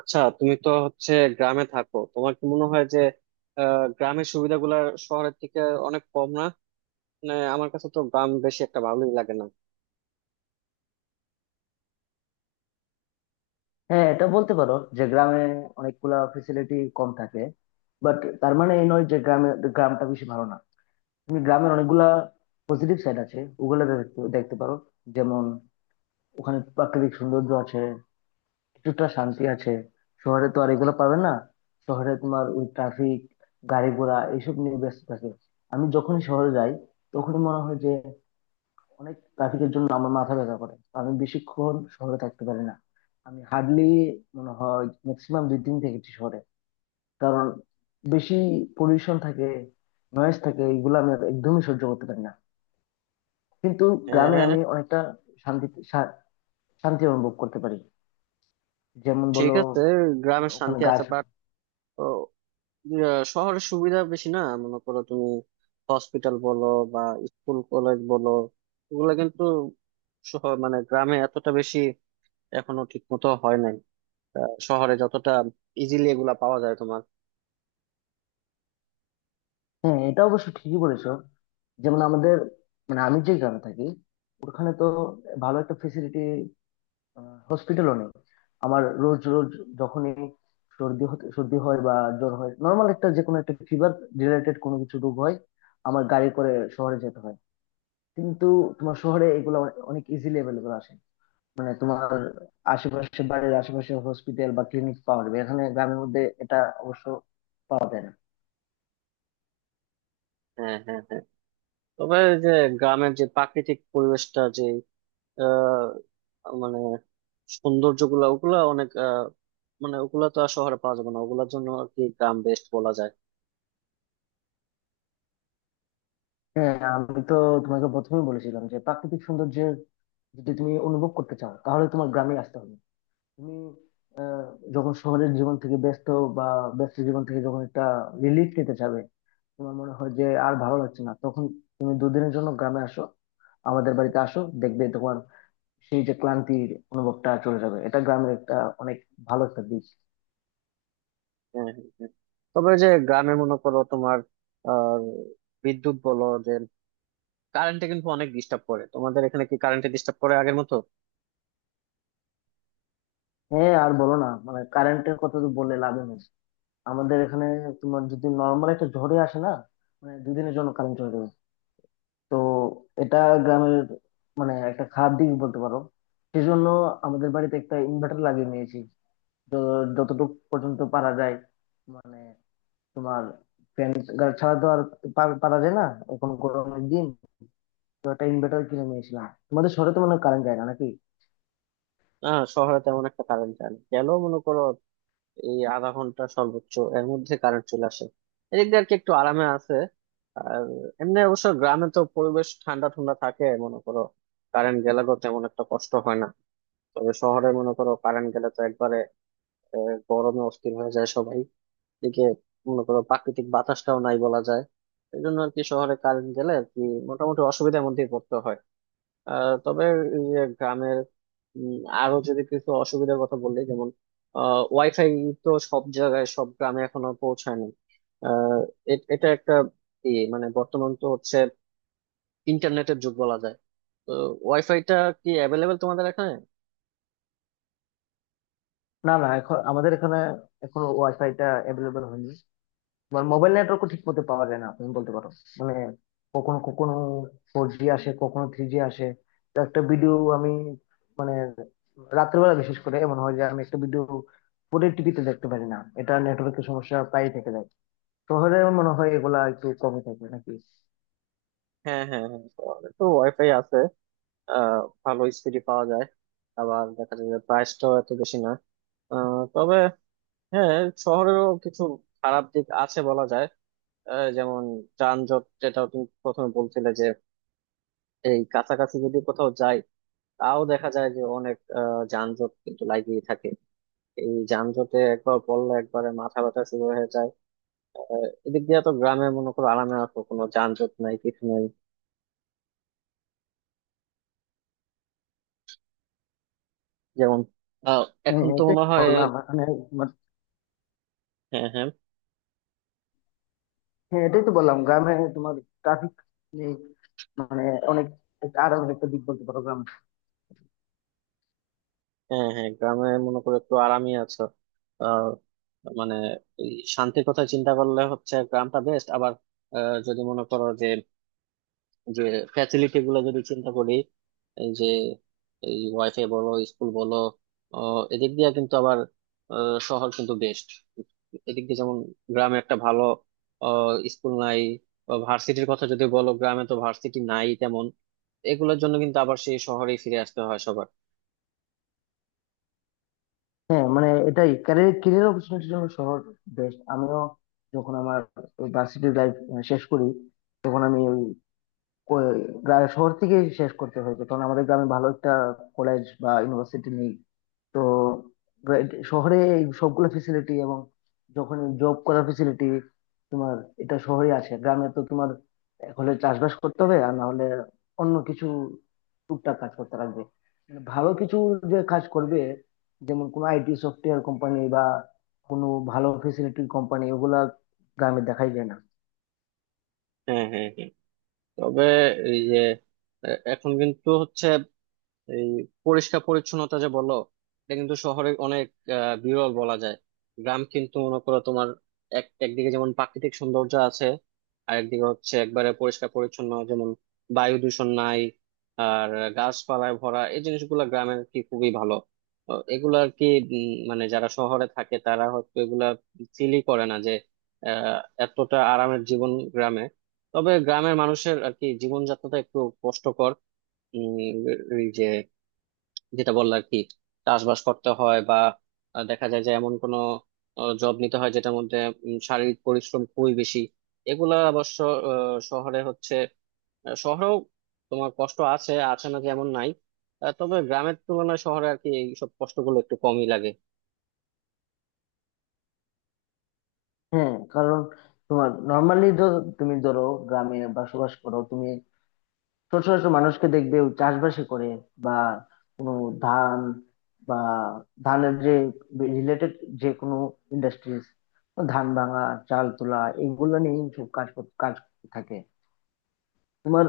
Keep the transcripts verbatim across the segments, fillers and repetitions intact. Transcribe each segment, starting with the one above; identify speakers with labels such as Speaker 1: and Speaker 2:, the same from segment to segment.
Speaker 1: আচ্ছা, তুমি তো হচ্ছে গ্রামে থাকো। তোমার কি মনে হয় যে আহ, গ্রামের সুবিধাগুলা শহরের থেকে অনেক কম না? মানে আমার কাছে তো গ্রাম বেশি একটা ভালোই লাগে না।
Speaker 2: হ্যাঁ, এটা বলতে পারো যে গ্রামে অনেকগুলা ফেসিলিটি কম থাকে। বাট তার মানে এই নয় যে গ্রামে গ্রামটা বেশি ভালো না। তুমি গ্রামের অনেকগুলা পজিটিভ সাইড আছে, ওগুলো দেখতে দেখতে পারো। যেমন, ওখানে প্রাকৃতিক সৌন্দর্য আছে, কিছুটা শান্তি আছে। শহরে তো আর এগুলো পাবে না। শহরে তোমার ওই ট্রাফিক, গাড়ি ঘোড়া এইসব নিয়ে ব্যস্ত থাকে। আমি যখনই শহরে যাই তখনই মনে হয় যে অনেক ট্রাফিকের জন্য আমার মাথা ব্যথা করে, আমি বেশিক্ষণ শহরে থাকতে পারি না। আমি হার্ডলি মনে হয় ম্যাক্সিমাম দুই দিন থেকেছি শহরে। কারণ বেশি পলিউশন থাকে, নয়েজ থাকে, এগুলো আমি আর একদমই সহ্য করতে পারি না। কিন্তু গ্রামে
Speaker 1: হ্যাঁ,
Speaker 2: আমি অনেকটা শান্তি শা- শান্তি অনুভব করতে পারি। যেমন
Speaker 1: ঠিক
Speaker 2: বলো,
Speaker 1: আছে,
Speaker 2: আহ,
Speaker 1: গ্রামের
Speaker 2: ওখানে
Speaker 1: শান্তি আছে,
Speaker 2: গাছ।
Speaker 1: বাট শহরের সুবিধা বেশি না মনে করো তুমি? হসপিটাল বলো, বা স্কুল কলেজ বলো, এগুলা কিন্তু শহর মানে গ্রামে এতটা বেশি এখনো ঠিক মতো হয় নাই। আহ, শহরে যতটা ইজিলি এগুলা পাওয়া যায় তোমার।
Speaker 2: হ্যাঁ, এটা অবশ্য ঠিকই বলেছো। যেমন আমাদের, মানে আমি যে গ্রামে থাকি ওখানে তো ভালো একটা ফেসিলিটি হসপিটালও নেই। আমার রোজ রোজ যখনই সর্দি হতে- সর্দি হয় বা জ্বর হয়, নর্মাল একটা যে কোনো একটা ফিভার রিলেটেড কোনো কিছু রোগ হয়, আমার গাড়ি করে শহরে যেতে হয়। কিন্তু তোমার শহরে এগুলো অনে- অনেক ইজিলি অ্যাভেলেবল আসে। মানে তোমার আশেপাশে, বাড়ির আশেপাশে হসপিটাল বা ক্লিনিক পাওয়া যাবে, এখানে গ্রামের মধ্যে এটা অবশ্য পাওয়া যায় না।
Speaker 1: হ্যাঁ, হ্যাঁ, হ্যাঁ। তবে এই যে গ্রামের যে প্রাকৃতিক পরিবেশটা যে আহ মানে সৌন্দর্য গুলা, ওগুলা অনেক আহ মানে ওগুলা তো আর শহরে পাওয়া যাবে না, ওগুলার জন্য আর কি গ্রাম বেস্ট বলা যায়।
Speaker 2: হ্যাঁ, আমি তো তোমাকে প্রথমেই বলেছিলাম যে প্রাকৃতিক সৌন্দর্যের যদি তুমি অনুভব করতে চাও তাহলে তোমার গ্রামে আসতে হবে। তুমি আহ, যখন শহরের জীবন থেকে ব্যস্ত, বা ব্যস্ত জীবন থেকে যখন একটা রিলিফ নিতে চাবে, তোমার মনে হয় যে আর ভালো লাগছে না, তখন তুমি দুদিনের জন্য গ্রামে আসো, আমাদের বাড়িতে আসো, দেখবে তোমার সেই যে ক্লান্তির অনুভবটা চলে যাবে। এটা গ্রামের একটা অনেক ভালো একটা দিক।
Speaker 1: হ্যাঁ, হ্যাঁ, হ্যাঁ। তবে এই যে গ্রামে মনে করো তোমার আহ বিদ্যুৎ বলো যে কারেন্টে কিন্তু অনেক ডিস্টার্ব করে। তোমাদের এখানে কি কারেন্টে ডিস্টার্ব করে আগের মতো?
Speaker 2: হ্যাঁ, আর বলো না, মানে কারেন্টের কথা তো বললে লাভ নেই। আমাদের এখানে তোমার যদি নর্মাল একটা ঝড়ে আসে না, মানে দুদিনের জন্য কারেন্ট চলে যাবে। তো এটা গ্রামের মানে একটা খারাপ দিক বলতে পারো। সেজন্য আমাদের বাড়িতে একটা ইনভার্টার লাগিয়ে নিয়েছি। তো যতটুকু পর্যন্ত পারা যায়, মানে তোমার ফ্যান ছাড়া তো আর পার- পারা যায় না। এখন গরমের দিন, তো একটা ইনভার্টার কিনে নিয়েছিলাম। তোমাদের শহরে তো মনে হয় কারেন্ট যায় না নাকি?
Speaker 1: হ্যাঁ, শহরে তেমন একটা কারেন্ট গেল মনে করো, এই আধা ঘন্টা সর্বোচ্চ এর মধ্যে কারেন্ট চলে আসে। এদিক দিয়ে আর কি একটু আরামে আছে। আর এমনি অবশ্য গ্রামে তো পরিবেশ ঠান্ডা ঠান্ডা থাকে মনে করো, কারেন্ট গেলে তো তেমন একটা কষ্ট হয় না। তবে শহরে মনে করো কারেন্ট গেলে তো একবারে আহ, গরমে অস্থির হয়ে যায় সবাই। এদিকে মনে করো প্রাকৃতিক বাতাসটাও নাই বলা যায়। এই জন্য আর কি শহরে কারেন্ট গেলে আর কি মোটামুটি অসুবিধার মধ্যেই পড়তে হয়। আহ, তবে এই যে গ্রামের উম, আরো যদি কিছু অসুবিধার কথা বলি, যেমন ওয়াইফাই তো সব জায়গায় সব গ্রামে এখনো পৌঁছায়নি। আহ, এ- এটা একটা ইয়ে মানে বর্তমান তো হচ্ছে ইন্টারনেটের যুগ বলা যায়। তো ওয়াইফাইটা কি অ্যাভেলেবেল তোমাদের এখানে?
Speaker 2: না না, এখন আমাদের এখানে এখন ওয়াইফাই টা অ্যাভেলেবল হয়নি। মোবাইল নেটওয়ার্কও ঠিক মতো পাওয়া যায় না, তুমি বলতে পারো। মানে কখনো কখনো ফোর জি আসে, কখনো থ্রি জি আসে। তো একটা ভিডিও আমি, মানে রাত্রেবেলা বিশেষ করে এমন হয় যে আমি একটা ভিডিও পুরো টিভিতে দেখতে পারি না, এটা নেটওয়ার্কের সমস্যা প্রায় থেকে যায়। শহরে আমার মনে হয় এগুলা একটু কমে থাকে নাকি?
Speaker 1: হ্যাঁ, হ্যাঁ, হ্যাঁ, শহরে তো ওয়াইফাই আছে, আহ, ভালো স্পিডে পাওয়া যায়। আবার দেখা যায় যে প্রাইসটাও এত বেশি না। আহ, তবে হ্যাঁ, শহরেরও কিছু খারাপ দিক আছে বলা যায়। আহ, যেমন যানজট, যেটা তুমি প্রথমে বলছিলে যে এই কাছাকাছি যদি কোথাও যাই, তাও দেখা যায় যে অনেক আহ, যানজট কিন্তু লাগিয়ে থাকে। এই যানজটে একবার পড়লে একবারে মাথা ব্যথা শুরু হয়ে যায়। এদিক দিয়ে তো গ্রামে মনে করো আরামে আসো, কোনো যানজট নাই কিছু নাই। যেমন আহ,
Speaker 2: হ্যাঁ,
Speaker 1: এখন তো
Speaker 2: এটাই
Speaker 1: মনে
Speaker 2: তো
Speaker 1: হয়।
Speaker 2: বললাম মানে, মানে-
Speaker 1: হ্যাঁ, হ্যাঁ,
Speaker 2: হ্যাঁ এটাই তো বললাম গ্রামে তোমার ট্রাফিক মানে অনেক, আরো একটা দিক বলতে পারো গ্রাম।
Speaker 1: হ্যাঁ। হ্যাঁ, গ্রামে মনে করো একটু আরামই আছো। আহ, মানে এই শান্তির কথা চিন্তা করলে হচ্ছে গ্রামটা বেস্ট। আবার আহ, যদি মনে করো যে যে ফ্যাসিলিটি গুলো যদি চিন্তা করি, এই যে এই ওয়াইফাই বলো স্কুল বলো, আহ, এদিক দিয়ে কিন্তু আবার আহ, শহর কিন্তু বেস্ট। এদিক দিয়ে যেমন গ্রামে একটা ভালো স্কুল নাই, ভার্সিটির কথা যদি বলো গ্রামে তো ভার্সিটি নাই তেমন। এগুলোর জন্য কিন্তু আবার সেই শহরেই ফিরে আসতে হয় সবার।
Speaker 2: হ্যাঁ মানে এটাই, ক্যারিয়ার ক্যারিয়ার অপরচুনিটির জন্য শহর বেস্ট। আমিও যখন আমার ভার্সিটি লাইফ শেষ করি তখন আমি ওই কো- গ্রা- শহর থেকে শেষ করতে হয়েছে, কারণ আমাদের গ্রামে ভালো একটা কলেজ বা ইউনিভার্সিটি নেই। তো red- শহরে এই সবগুলো ফেসিলিটি, এবং যখন জব করার ফেসিলিটি তোমার, এটা শহরে আছে। গ্রামে তো তোমার এক হলে চাষবাস করতে হবে, আর না হলে অন্য কিছু টুকটাক কাজ করতে লাগবে। মানে ভালো কিছু যে কাজ করবে, যেমন কোনো আইটি সফটওয়্যার কোম্পানি বা কোনো ভালো ফেসিলিটির কোম্পানি, ওগুলা গ্রামে দেখাই যায় না।
Speaker 1: হ্যাঁ, হ্যাঁ, হ্যাঁ। তবে এই যে এ- এখন কিন্তু হচ্ছে এই পরিষ্কার পরিচ্ছন্নতা যে বললো, এটা কিন্তু শহরে অনেক আহ, বিরল বলা যায়। গ্রাম কিন্তু মনে করো তোমার এক একদিকে যেমন প্রাকৃতিক সৌন্দর্য আছে, আর একদিকে হচ্ছে একবারে পরিষ্কার পরিচ্ছন্ন, যেমন বায়ু দূষণ নাই, আর গাছপালায় ভরা, এই জিনিসগুলো গ্রামের কি খুবই ভালো। তো এগুলো আর কি উম, মানে যারা শহরে থাকে তারা হয়তো এগুলা ফিলই করে না যে আহ এতটা আরামের জীবন গ্রামে। তবে গ্রামের মানুষের আর কি জীবনযাত্রাটা একটু কষ্টকর। উম, এই যে যেটা বললো আর কি চাষবাস করতে হয়, বা আহ, দেখা যায় যে এমন কোনো জব নিতে হয় যেটার মধ্যে উম, শারীরিক পরিশ্রম খুবই বেশি। এগুলা অবশ্য আহ, শহরে হচ্ছে, আহ, শহরেও তোমার কষ্ট আছে, আছে না যে এমন নাই। আহ, তবে গ্রামের তুলনায় শহরে আর কি এইসব কষ্টগুলো একটু কমই লাগে।
Speaker 2: হ্যাঁ, কারণ তোমার নর্মালি, তুমি ধরো গ্রামে বসবাস করো, তুমি ছোট ছোট মানুষকে দেখবে চাষবাসই করে, বা কোনো ধান বা ধানের যে রিলেটেড যে কোনো ইন্ডাস্ট্রিজ, ধান ভাঙা, চাল তোলা, এগুলো নিয়ে সব কাজ কর- কাজ থাকে তোমার।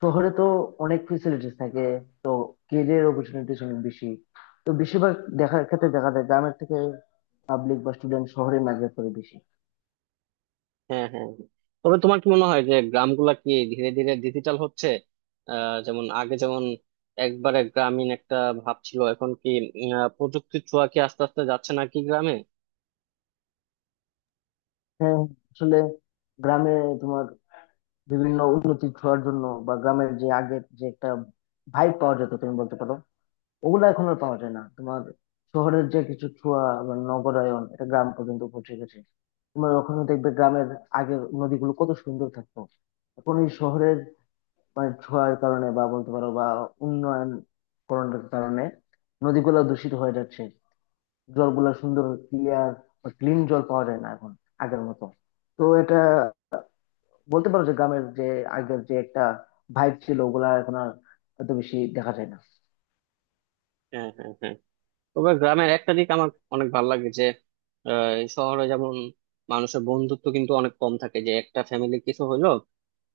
Speaker 2: শহরে তো অনেক ফেসিলিটিস থাকে, তো কেরিয়ার অপরচুনিটিস অনেক বেশি। তো বেশিরভাগ দেখার ক্ষেত্রে দেখা যায় গ্রামের থেকে পাবলিক বা স্টুডেন্ট শহরে মাইগ্রেট করে বেশি।
Speaker 1: হ্যাঁ, হ্যাঁ। তবে তোমার কি মনে হয় যে গ্রামগুলা কি ধীরে ধীরে ডিজিটাল হচ্ছে? আহ যেমন আগে যেমন একবারে গ্রামীণ একটা ভাব ছিল, এখন কি উম, আহ, প্রযুক্তির ছোঁয়া কি আস্তে আস্তে যাচ্ছে নাকি গ্রামে?
Speaker 2: হ্যাঁ, আসলে গ্রামে তোমার বিভিন্ন উন্নতি ছোঁয়ার জন্য, বা গ্রামের যে আগের যে একটা ভাইব পাওয়া যেত তুমি বলতে পারো, ওগুলো এখন আর পাওয়া যায় না। তোমার শহরের যে কিছু ছোঁয়া বা নগরায়ন, এটা গ্রাম পর্যন্ত পৌঁছে গেছে। তোমার ওখানে দেখবে গ্রামের আগের নদীগুলো কত সুন্দর থাকতো, এখন এই শহরের মানে ছোঁয়ার কারণে, বা বলতে পারো বা উন্নয়ন করণের কারণে, নদীগুলো দূষিত হয়ে যাচ্ছে। জলগুলো সুন্দর ক্লিয়ার বা ক্লিন জল পাওয়া যায় না এখন আগের মতো। তো এটা বলতে পারো যে গ্রামের যে আগের যে একটা ভাইব ছিল ওগুলা এখন আর এত বেশি দেখা যায় না।
Speaker 1: হ্যাঁ, হ্যাঁ, হ্যাঁ। তবে গ্রামের একটা দিক আমার অনেক ভালো লাগে যে আহ, এই শহরে যেমন মানুষের বন্ধুত্ব কিন্তু অনেক কম থাকে, যে একটা ফ্যামিলি কিছু হইলো,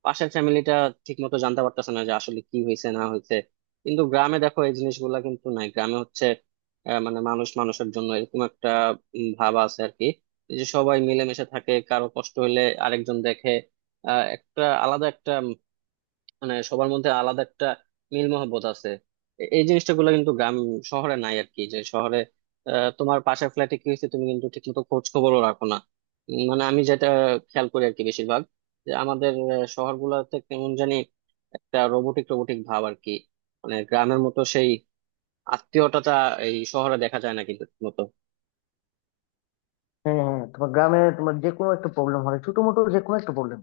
Speaker 1: পাশের ফ্যামিলিটা ঠিক মতো জানতে পারতেছে না যে আসলে কি হয়েছে না হয়েছে। কিন্তু গ্রামে দেখো এই জিনিসগুলা কিন্তু নাই, গ্রামে হচ্ছে আহ, মানে মানুষ মানুষের জন্য এরকম একটা উম, ভাব আছে আর কি। এই যে সবাই মিলেমিশে থাকে, কারো কষ্ট হলে আরেকজন দেখে, আহ একটা আলাদা একটা মানে সবার মধ্যে আলাদা একটা মিল মহব্বত আছে। এ- এই জিনিসটা গুলো কিন্তু গ্রাম, শহরে নাই আর কি, যে শহরে আহ, তোমার পাশের ফ্ল্যাটে কি হয়েছে তুমি কিন্তু ঠিক মতো খোঁজ খবরও রাখো না। উম, মানে আমি যেটা খেয়াল করি আর কি বেশিরভাগ, যে আমাদের শহর গুলাতে কেমন জানি একটা রোবোটিক রোবোটিক ভাব আর কি। মানে গ্রামের মতো সেই আত্মীয়তাটা এই শহরে দেখা যায় না কিন্তু ঠিক মতো।
Speaker 2: হ্যাঁ হ্যাঁ, তোমার গ্রামে তোমার যে কোনো একটা প্রবলেম হয়, ছোট মোটো যে কোনো একটা প্রবলেম,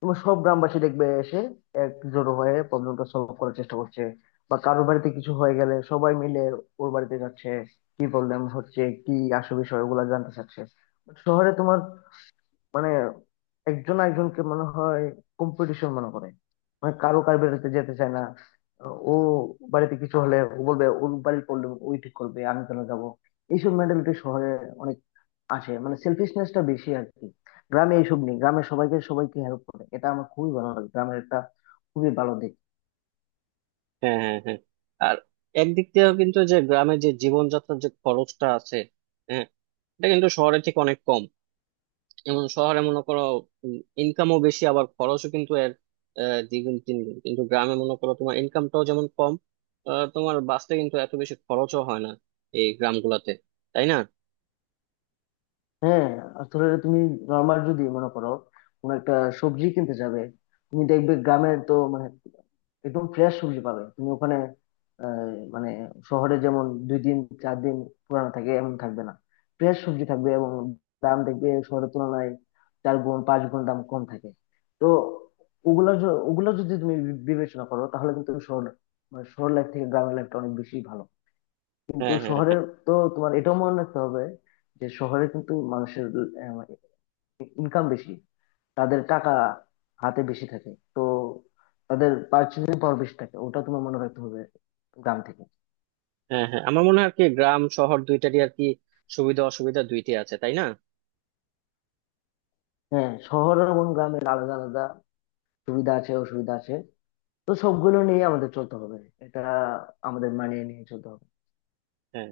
Speaker 2: তোমার সব গ্রামবাসী দেখবে এসে একজোট হয়ে প্রবলেমটা সলভ করার চেষ্টা করছে। বা কারোর বাড়িতে কিছু হয়ে গেলে সবাই মিলে ওর বাড়িতে যাচ্ছে, কি প্রবলেম হচ্ছে, কি আসল বিষয়, ওগুলা জানতে চাচ্ছে। শহরে তোমার মানে একজন একজনকে মনে হয় কম্পিটিশন মনে করে, মানে কারো কার বাড়িতে যেতে চায় না। ও বাড়িতে কিছু হলে ও বলবে ওর বাড়ির প্রবলেম ওই ঠিক করবে, আমি কেন যাবো। এইসব মেন্টালিটি শহরে অনেক আসে, মানে সেলফিশনেসটা বেশি আর কি। গ্রামে এইসব নেই, গ্রামে সবাইকে সবাইকে হেল্প করে, এটা আমার খুবই ভালো লাগে গ্রামের একটা খুবই ভালো দিক।
Speaker 1: হ্যাঁ, হ্যাঁ, হ্যাঁ। আর একদিক দিয়েও কিন্তু যে গ্রামের যে জীবনযাত্রার যে খরচটা আছে, হ্যাঁ, এটা কিন্তু শহরে ঠিক অনেক কম। যেমন শহরে মনে করো ইনকামও বেশি আবার খরচও কিন্তু এর আহ, দ্বিগুণ তিনগুণ, কিন্তু গ্রামে মনে করো তোমার ইনকামটাও যেমন কম, আহ, তোমার বাঁচতে কিন্তু এত বেশি খরচও হয় না এই গ্রামগুলোতে, তাই না?
Speaker 2: হ্যাঁ, আসলে তুমি নর্মাল যদি মনে করো কোনো একটা সবজি কিনতে যাবে, তুমি দেখবে গ্রামের তো মানে একদম ফ্রেশ সবজি পাবে তুমি ওখানে। আহ, মানে শহরে যেমন দুই দিন, চার দিন পুরানো থাকে, এমন থাকবে না, ফ্রেশ সবজি থাকবে। এবং দাম দেখবে শহরের তুলনায় চার গুণ, পাঁচ গুণ দাম কম থাকে। তো ওগুলো য- ওগুলো যদি তুমি বি- বিবেচনা করো তাহলে কিন্তু শহর মানে শহর লাইফ থেকে গ্রামের লাইফটা অনেক বেশি ভালো। কিন্তু
Speaker 1: হ্যাঁ, হ্যাঁ, হ্যাঁ।
Speaker 2: শহরের, তো তোমার এটাও মনে রাখতে হবে যে শহরে কিন্তু মানুষের ইনকাম বেশি, তাদের টাকা হাতে বেশি থাকে, তো তাদের পার্চেসিং পাওয়ার বেশি থাকে, ওটা তোমার মনে রাখতে হবে গ্রাম থেকে।
Speaker 1: হ্যাঁ, হ্যাঁ, আমার মনে হয় আর কি গ্রাম শহর দুইটারই আর কি সুবিধা অসুবিধা দুইটাই আছে, তাই না?
Speaker 2: হ্যাঁ, শহর এবং গ্রামের আলাদা আলাদা সুবিধা আছে, অসুবিধা আছে, তো সবগুলো নিয়ে আমাদের চলতে হবে, এটা আমাদের মানিয়ে নিয়ে চলতে হবে।
Speaker 1: হ্যাঁ।